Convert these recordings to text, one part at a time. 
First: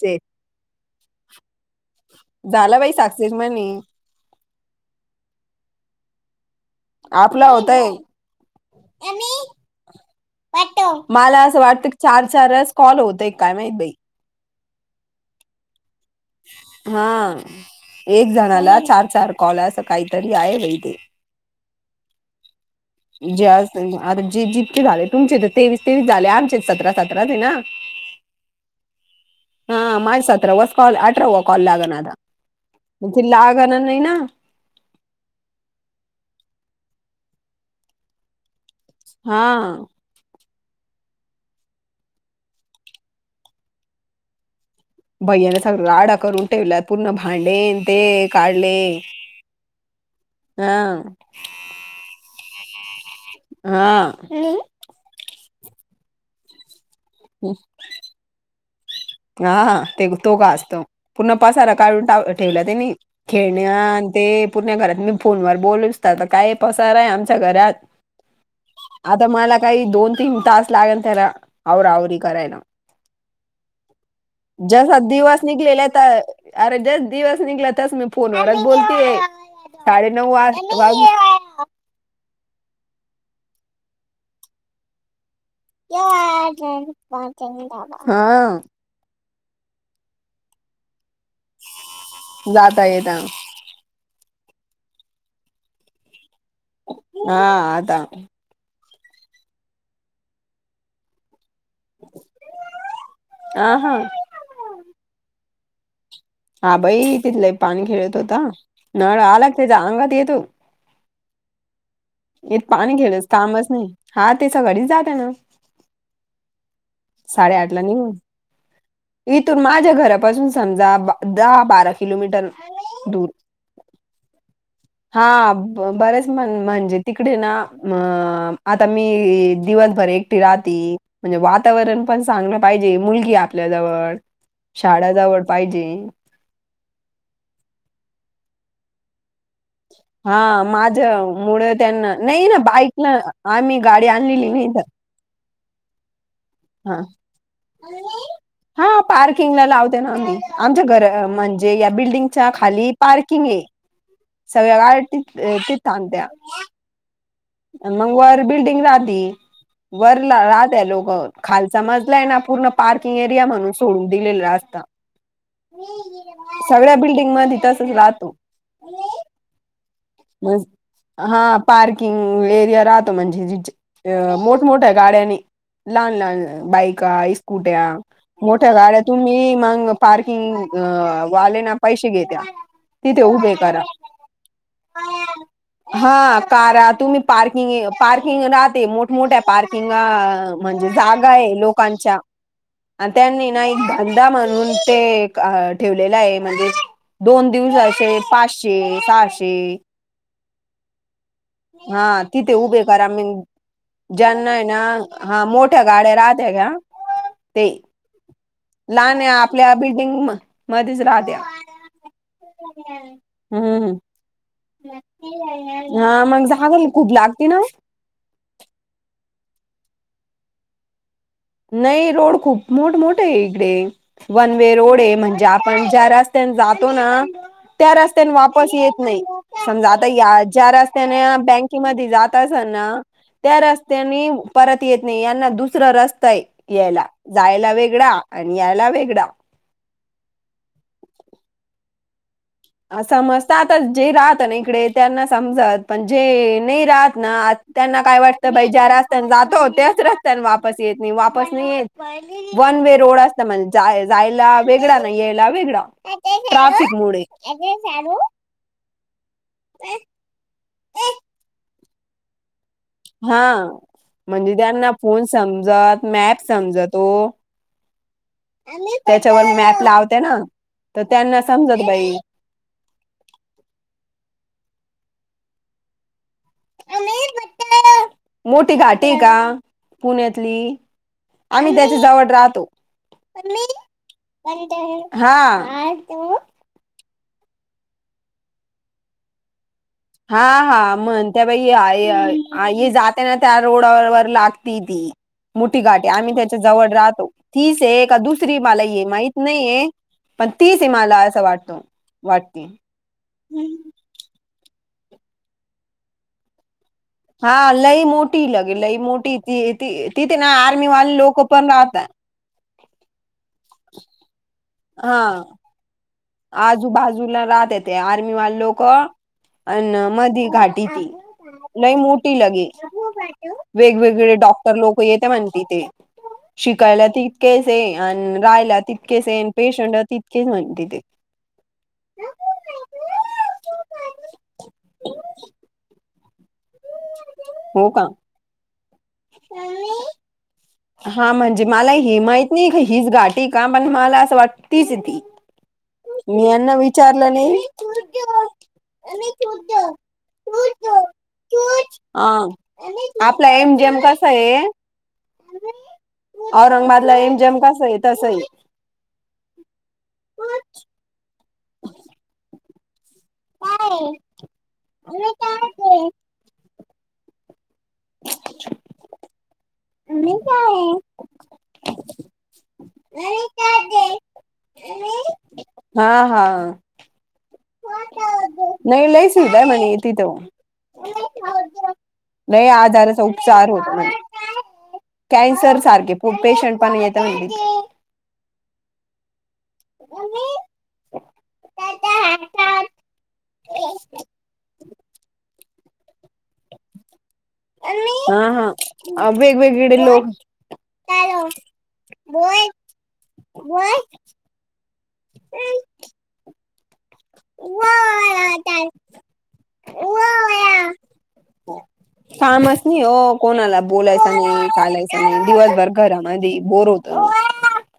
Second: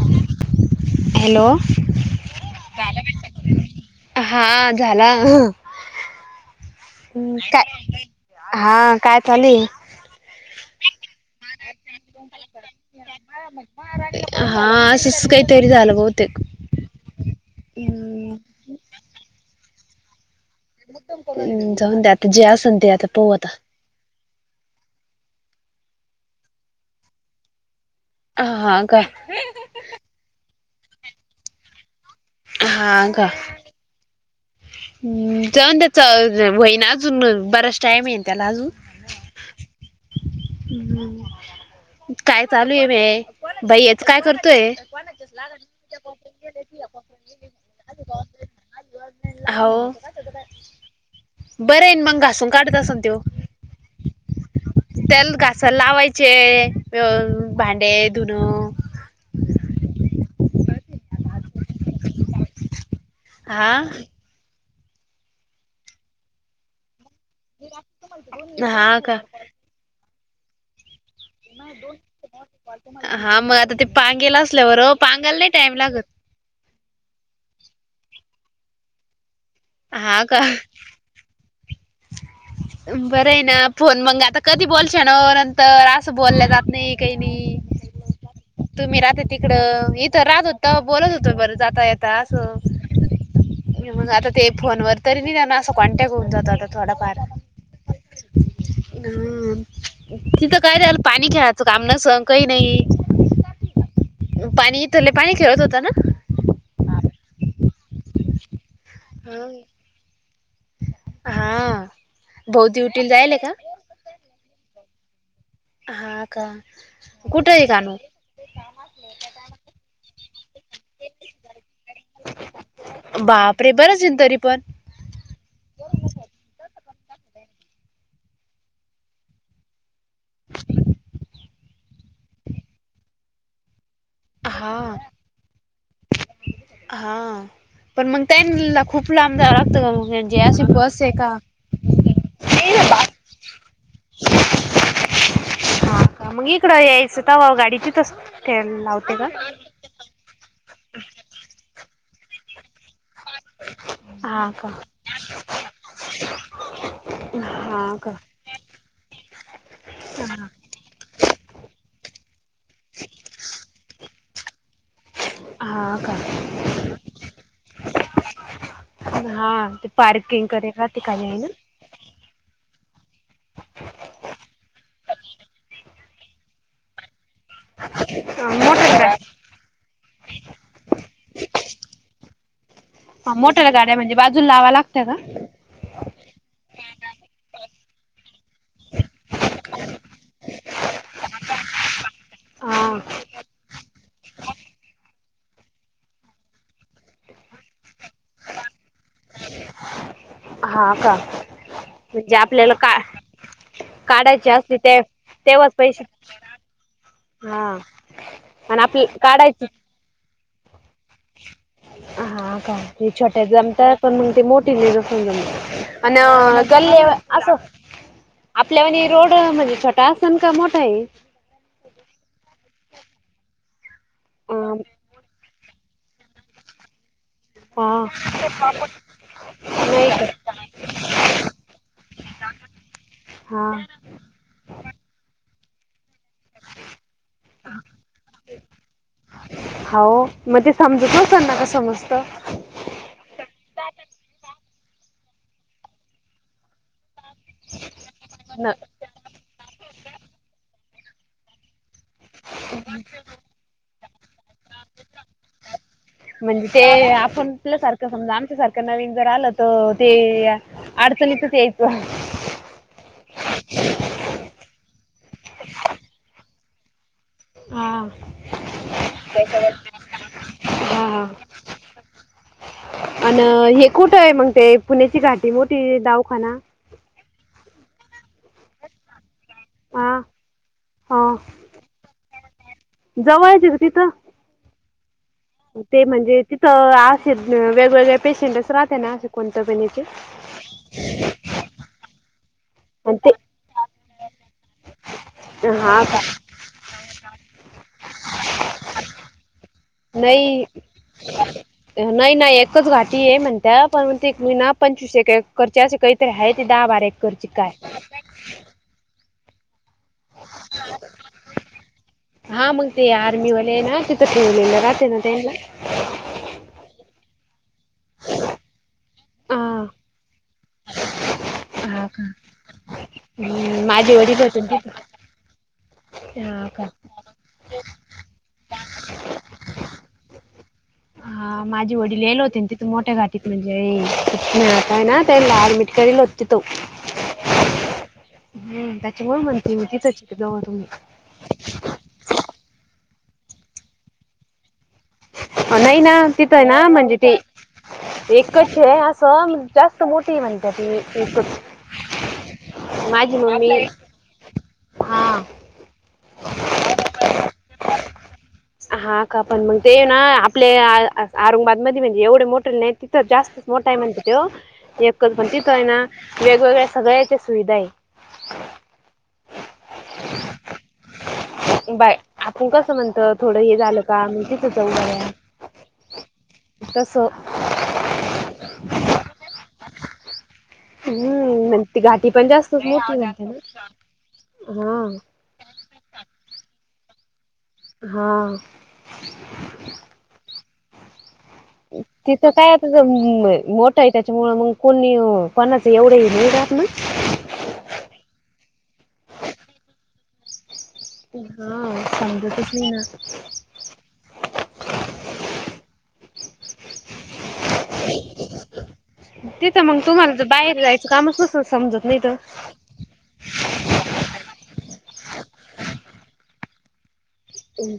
स [unintelligible] हॅलो झाला बाई सक्सेस म्हणे हा झाला. आपला ह् होतय काय हा काय चालू ये वा मला असं वाटत क चार चार वस कॉल होतय काय माहित बाई. हा असेच काहीतरी झालं बहुतेक. हा एक हम्म, जणाला चार चार कॉल अस काहीतरी आहे बाई. ते हम्म जाऊनदे आता जे असन ते आता पाहू आता जेज [unintelligible] आता जे जितके झाले तुमचे ते तेवीस तेवीस झाले आमचे सतरा सतरा च ये ना [unintelligible] हा हा काय. हा माझ सतरावास कॉल अठरावा कॉल लाग ना आता हा मग का ते लाग ना नई ना. हम्म. जाऊन दे च व्हय ना अजून बराच टाईम ये ना त्याला अजून? हा. हम्म. काय चालू ये बे, बई याचं काय करतोय? भैया ने सगळा राडा करून टेवला पूर्ण भांडेन ते काढले. हो. हा. बरय ना मग घासून काढत आसन त्यो? हा. त्याल घासाय लावायचे भांडे, धुन. हा हा ते बी तो घासतो पूर्ण पसारा काढूना ठेवला त्यानी. हा खेळण्यान मी ते पूर्ण घरात मी फोनवर बोलूस त काय पसाराय आमच्या घरात दोन्ही हा का आता मला काही दोन तीन तास लागेल त्याला आवराआवरी करायला हा मग आता ते पांगेल जसा दिवस निघलेला त अरे जस दिवस निघला तस मी फोनवरच बोलतीये. साडेनऊ वाज वाज बरय ना फोन? मंग आता कधी बोलशान ओ न [unintelligible] तर असं बोलले जात नई काही नई. हा तुम्ही राहत्या तिकडं मी इथ राहत होती तवा बोलत होतो बरं जाता येता असं जाता येता मग आता ते फोनवर तरी निदान असं कॉन्टॅक्ट होऊन जातो आता थोडा फार‌. हा आता हम तिथं काय झालं पाणी खेळायचं काम नसन काई नई [unintelligible] अ हा. पाणी इथं लई पाणी खेळत होता ना? हा बई तिथ लई पाणी खेळत होता नळ आला त्याच्या अंगात येतो हा. इथ भाऊ पाणी ड्युटीला खेळाच जायले का कामच नई हा ते सकाळीच जाता ना [unintelligible] हा का? कुठं आहे साडेआठ ला कानू निघून इथून माझ्या घरापासून समजा दहा बारा किलोमीटर दूर [unintelligible] हा बरेच म्हण म्हणजे तिकडे ना अ आता मी दिवस परत एकटी राहती. म्हणजे वातावरण पण चांगल पाहिजे मुलगी आहे आपल्याजवळ. हा शाळा जवळ पाहिजे. हा पण मग त्यानला खूप लांब जाव तर म्हणजे हा अशी बस आहे माझ्या का? मुळे त्यांना नई ना बाईक न आम्ही गाडी आणलेली ये ना इथ हा का? मग इकडं हा यायचं तवा गाडी तिथंच ठे हा लावते का? पार्किंगला लावते ना आम्ही. आमच्या घर म्हणजे या बिल्डिंगच्या खाली पार्किंग आहे हा का सगळ्या गाड्या तिथ तिथ थांबत्या. हा [unintelligible] का लोक खालचा मजला आये ना पूर्ण पार्किंग एरिया म्हणून सोडून दिलेलं असत. हा का सगळ्या बिल्डिंग मध्ये तसच राहतो. हा ते पार्किंग करे [unintelligible] का ते काय आहे हा. ना पार्किंग एरिया राहतो म्हणजे ज जे मोठमोठ्या गाड्यांनी. लहान लहान बायका स्कूट्या मोठ्या गाड्या तुम्ही मग पार्किंग वाले ना पैसे घेत्या. तिथे हं उभे मोठ्याल्या करा गाड्या म्हणजे बाजूला लावाय लागत्या का? हा कारा तुम्ही पार्किंग पार्किंग राहते मोठमठ्या पार्क [unintelligible] किंवा म्हणजे जागा ये लोकांच्या. हा आणि त्यांनी ना एक धंदा म्हणून ते एक ठेवलेला आहे मध्येच. दोन दिवसाचे पाचशे, सहाशे. हा का. हा म्हणजे तिथे आपल्याला उभे का करा. मीन काढायचे ज्यांना हाय ना, असली ते हा तेव्हाच मोठ्या पैसे गाड्या राहत्या का ते. हा आणि आपली लहाने काढायची आपल्या‌ बिल्डिंग म मध्येच ‌राहत्या. हा का, ते छोट्या हम्म जमतंय, पण मग ते मोठ [unintelligible] हा मग जागा खूप लागते ना आपल्यावाणी रोड म्हणजे छोटा आसन का मोठा आहे? नई रोड खूप मोठ मोठा आहे इकडे. अ वनवे रोड आहे म्हणजे आप पण ज्या रस्त्याने जातो ना, त्या हा रस्त्याने वापस येत नई. समजा आता नाही या का ज्या रस्त्याने बँकेमध्ये जात असाल ना त्या हा रस्त्याने परत येत‌ नाही यांना दुसरा रस्ता आहे यायला. जायला वेगळा आणि यायला वेगळा. हा ओ मग ते समजत असं ना का समजतं? समजता आता जे राहत ना इकडे त्यांना समजत, पण जे नाही राहत ना त्यांना काय वाटतं बाई, न ज्या रस्त्याने जातो त्याच रस्त्याने वापस येत नाही. वापस नाही येत वन वे रोड असत म्हण, जायला वेगळा ना यायला वेगळा. म्हणजे ट्राफिक ते मुळे आप संपलं सारख‌ समजा. आमच्यासारख नवीन जर आलं, तर ते अडचणीतच यायचं. हा म्हणजे त्यांना फोन समजत, मॅप समजतो. हा त्याच्यावर मॅप लावते ना, तर त्यांना समजत बाई. आन हे कुठं हाय मग, ते पुण्याचे घाटी मोठी दवाखाना? मोठी घाटी हाय का? हा पुण्यातली, हा आम्ही त्याच्या जवळ राहतो. जवळच आहे का तिथं हा. ते म्हणजे ती तर असे वेगवेगळे पेशंटच राहते ना असे कोणत पण हेचे? भई आई हाय. आई जाते ना त्या ते रोडावर लागती ती, मोठी हा गाडी. का आम्ही त्या च्या जवळ राहतो, तीच हाय का दुसरी मलाही हे माहित नाहीये. पण नाही तीच आहे मला असं वाटतो नाही नाही वाटते एकच घाटी आहे म्हणत्या परंत एक महिना. पंचवीस एक एकरची अशी काय तरी हाय दहा बारा एक. हा लई मोठी लगे लई मोठी ती ती, तिथे ना आर्मीवाले लोक पण राहतात. हा मग ते आर्मीवाले आहे ना तिथं ठेवलेलं राहते ना हा तेनला. आजूबाजूला राहते ते, आर्मी वाले लोकं हा अन मधी घाटी ती. लई हा का मोठी लगी, माझे वेगवेगळे डॉक्टर लोक येते म्हण तिथे. हां का. याला तितकेच हाय आणि राहायला तितकेच हाय, आन पेशंट तितकेच म्हणं तिथे. हा माझे वडील येले होते आणि तिथे मोठ्या घाटीत म्हणजे आताय ना त्याला अऍडमिट करील होतं. चत हो का ह त्याच ग मंत तिथची त [unintelligible] हा‌ म्हणजे मलाही माहित नई की हिच गाठी का? पण मला असं वाट तीच ती. नाही ना मी तिथं आहे यांना ना म्हणजे विचारलं ते नई‌. एकच आहे असं जास्त मोठी आहे म्हणत्या ती एकच हा माझी आपला मम्मी एमजेम कस आहे हा औरंगाबादला एमजेम कसा हाय तसं हाय. हा का, पण मग ते ना आपल्या औरंगाबादमध्ये म्हणजे एवढे मोटले नाही तथं जास्त मोठा आहे म्हणत तो एकच पण, तिथं आहे ना वेगवेगळ्या सगळ्याच्या सुविधा आहे. [unintelligible] बाय, आपुण कसं म्हणतत? हे झालं का म तिथे जाऊन राहूया. हा हा तसं नाही लय सुविधा आहे म्हणे तिथं. हम्म. ती घाटी पण लय जास्तच मोठी आजाराचा उपचार म्हणतात होतो म्हणे न हा. कॅन्सर सारखे पेशंट पण येते म्हणली. हा. [unintelligible] [inaudible] तिथं काय आता मोठं आहे, त्याच्यामुळे मग कोणी कोणाचं एवढंही नाही राहात ना. हा, हा, वेगवेगळी इकड लोक. हा, समजतच नाही ना. व्हय [inaudible] तिथं मग तुम्हाला तर बाहेर जायचं कामच नसल समजत नाही तर. कामच नाही हो, कोणाला बोलायच नाही, चालायच नाही. दिवसभर घरामध्ये बोर होतो न.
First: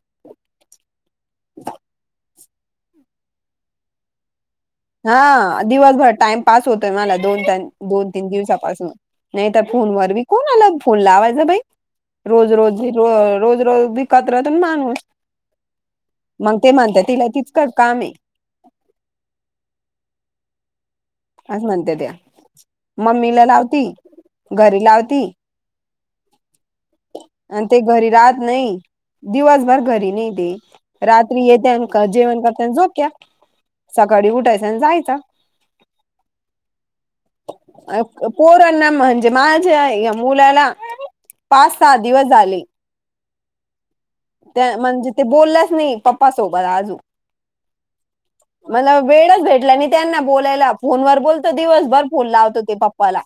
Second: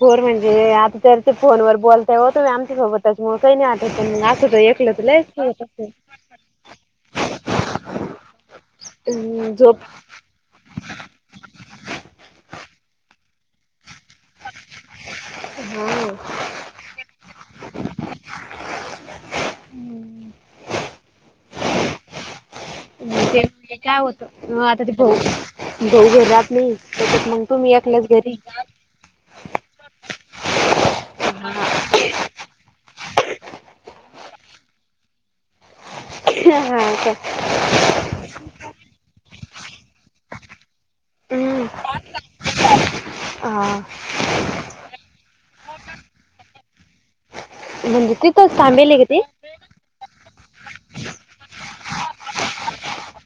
भोरं म्हणजे, आता ततर फोनवर बोलतय होत. आमच्या सोबतच मग, काही नाही वाटत एक हा दिवसभर टाइम पास होतोय, मला दोन तन दोन, तीन दिवसापासन. नाही असेल तर झोप फोनवर मी कोणला फोन लावायच बाई. रोज रोज [unintelligible] रोज रोज कतऱ्यातुन हा मांग ते म्हणतात तिला किचकट काम आहे. हम्म. असं म्हणत्यात त्या. ते मम्मीला म्हणजे लावती काय होतं, मग घरी आता ते भाऊ लावती भाऊ घरात नाही त्याच्यात मग अन् तुम्ही ते एकल्याच घरी राहत नाही. दिवसभर घरी नाही ते, रात्री येत्या न का जेवण करत्या अन झोपत्या. सकाळी उठायचं आणि जायचं. हा का. पोरांना म्हणजे माझ्या या मुलाला हम्म. पाच, सहा दिवस झाले. हा. त्या म्हणजे, ते बोललाच नाही पप्पासोबत अजून म्हणजे तिथ [unintelligible] मल वेळच भेटला नाही त्यांना बोलायला, फोनवर बोलतो दिवसभर. फोन लावतो ते पप्पाला.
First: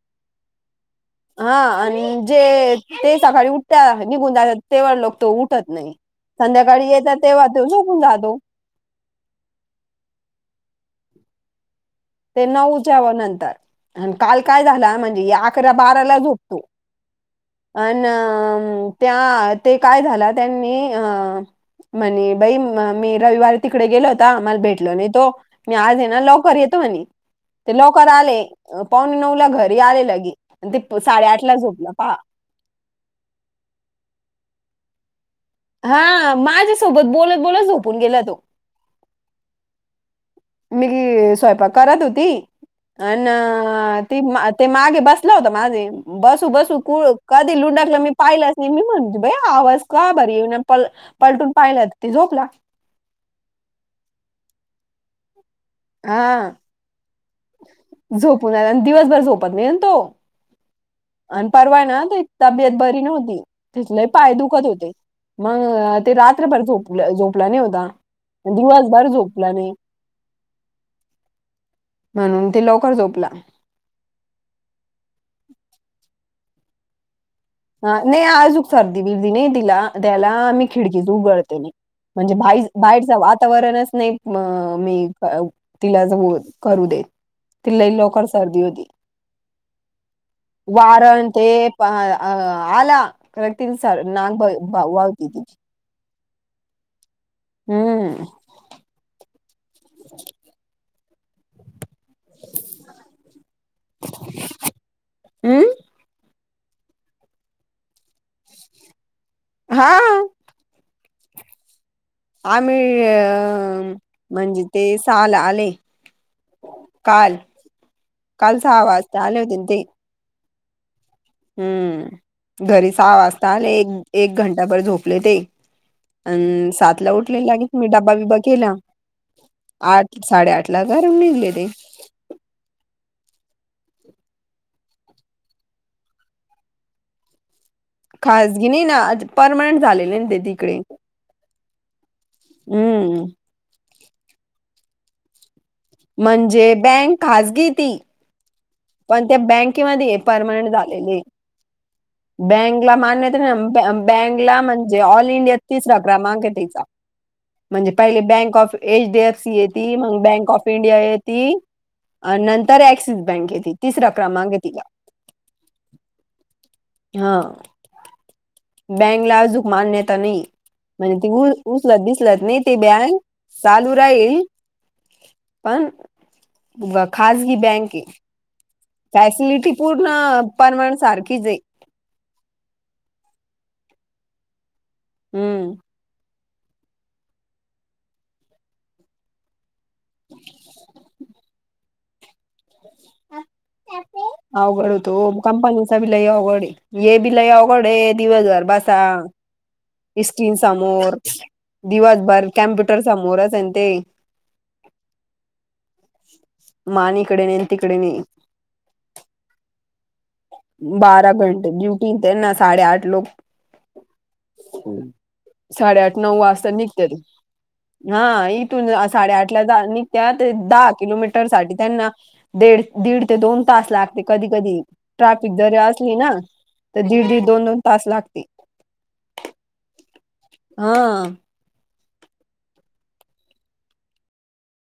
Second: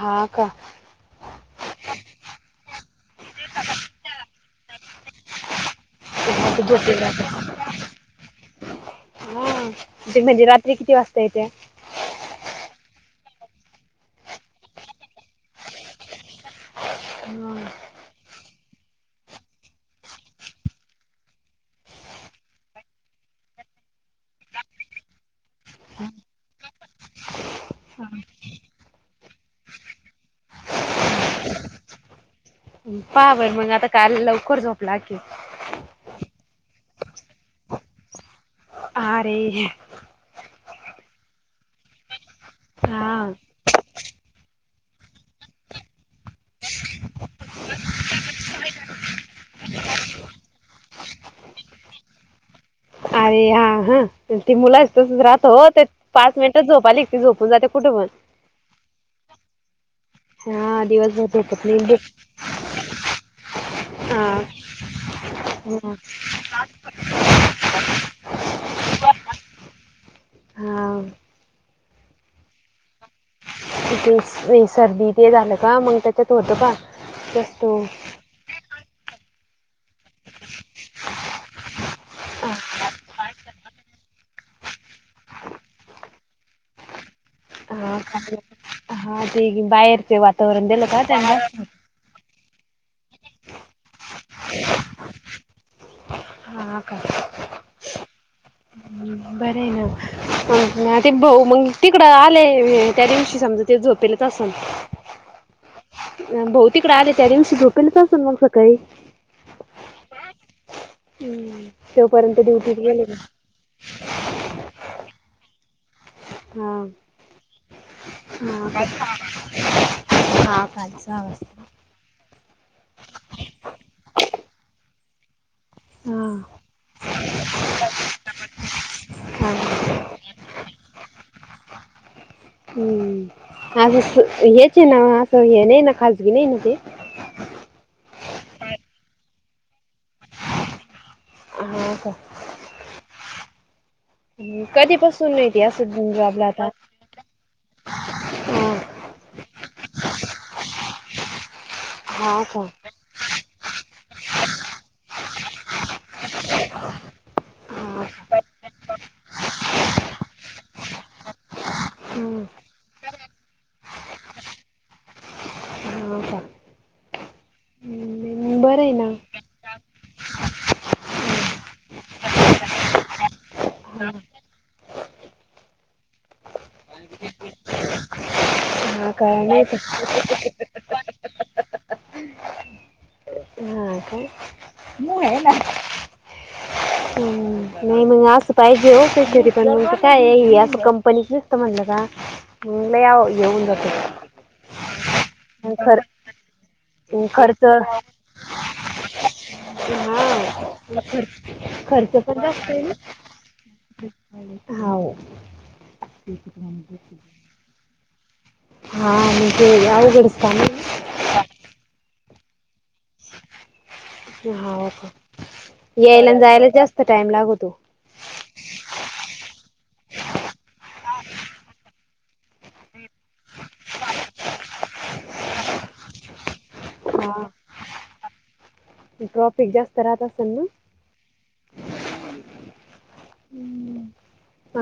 हा, का? हा आणि जे ते सकाळी उठत्या निघून जातात. तेव्हा लोक तो उठत नाही, हा, ते संध्याकाळी झोपलेले येतात राहतात. तेव्हा तो झोपून जातो. हा, ते म्हणजे रात्री किती वाजता येत्या? ते नऊच्या नंतर आणि काल काय झाला म्हणजे या अकरा बाराला झोपतो. अन् त्या ते काय झाला त्यांनी अ म्हणे, बाई मी रविवारी तिकडे गेलो होतो, मला भेटलो नाही तो. मी आले ना लवकर येतो म्हणी. ते लवकर आले पावणे नऊला घरी आले, लगी आणि ते साडेआठला झोपलं पाहा. पाहा बर मग, आता काल लवकर झोपला की. हा, माझ्यासोबत बोलत, बोलत झोपून गेला तो. हा. मी स्वयंपाक करत होती. हा अन् ती ते मागे बसला होता माझे. बसू बसू कु कधी लुंडारला मी पाहिलाच नाही, मी म्हणते बाई आवाज का बरी येईना? पलटून पाहिलंत की झोपला. अरे हा हा ती मुलायच तसच राहत हो. ते हा पाच मिनिटच झोप‌ आली की झोपून जाते. कुठं पण झोपून आणि दिवसभर झोपत नाहीे तो. हा दिवसभर आणि झोपत परवा हाय ना नाही ते तब्येत बरी नव्हती. तिचे लई पाय हा दुखत होते. हम्म. मग ते रात्रभर झोप-झोपला न्हवता, मग दिवसभर झोपला नाही. हा. म्हणून ते लवकर झोपला. तिथे सर्दी ते झालं का, मग त्याच्यात होतं का [unintelligible] हा नाही आजूक सर्दी विरदी नाही तिला त्याला आम्ही खिडकीच उगडते नाही. म्हणजे हा बाही-बाहेरच वातावरणच नाही. म मी तिलाच मग करू दे. हा का? हा ते बाहेरचे वातावरण दिलं का वारण त्यांना ते अ आला [unintelligible] हा का? हम्म बरी हाय [unintelligible] ते भाऊ मग तिकडं आले त्या दिवशी समजा ते झोपेलच असलं. अं? भाऊ तिकडे आले त्या दिवशी झोपेलच असलं मग सकाळी. हा. हम्म. तोपर्यंत ड्युटीस आम्ही गेले ना. अ म्हणजे ते सहाला आले. हा काल काल हा सहा का- वाजता आले होते ना ते. हा खालचा आवाज आहे. हम्म घरी सहा वाजता आले, एक एक घंटाबर झोपले ते. अ हा सातला उठले लागे मी डब्बा बिबा केला. हा आठ साडेआठला घरुन निघले ते. हम्म असं हेच ईना असं हे नाही ना खाजगी नाही ना ते? खाजगी नाही ना, परर्मनंट झालेले आहे ना ते तिकडे. हा का, हम्म अ कधीपासून हाय? ती असन जॉबला आता. म्हणजे बँक खाजगी आहे ती. हा पण त्या बँकेमध्ये आहे परमानंट झालेले. हा का बँक हिला मान्यता मिळ ब्य-बँंकला म्हणजे ऑल इंडिया तिसरा क्रमांक आहे तिचा. म्हणजे हा पहिले का, बँक ऑफ एचडीएफसी येती, मग बँक ऑफ इंडिया येत ती अ हम्म नंतर ऍक्सिस बँक आहे ती तिसरा क्रमांक तिला. हो का? हो. हम्म, बरं आहे ना बँकला अजूक मान्यता नाही. म्हणजे ते उचलत बिचलत नाही ते बॅक चालू हा राहील. पण व खाजगी बँक हे. हा ती का नाही ऍसिडिटी का पूर्ण परमनंट सारखीच आहे. हा काय? हम्म. हम्म, नाही मग असं पाहिजे [unintelligible] काय अस कंपनीच म्हणलं का लई अहो येऊन ज अवघड होतय ओ. कंपनीच खर बी लई अवघड आहे. ये बी लई खर्च अवघड आहे. दिवसभर बसा [unintelligible] ती स्क्रीन समोर, खर्च खर्च पण दिवसभर जास्त आहे कॅम्प्युटर समोरच आहे न ते मान इकडे नाही न तिकडे नाही [unintelligible] हा मग ते अवघड बारा घंटे ड्युटी आणि त्यांना साडेआठ लोक ना. हा का साडेआठ यायला नऊ आणि जायला वाजता जास्त निघतात. टाइम लागतो. हा इथून साडेआठला जा निघत्यात. दहा किलोमीटर साठी त्यांना दीड दीड ते दोन तास लागते कधी कधी. ट्राफिक जरी असली ना तर दीड हा दीड दोन दोन तास लागते. ट्रॉफिक जास्त राहत असेल ना. हा.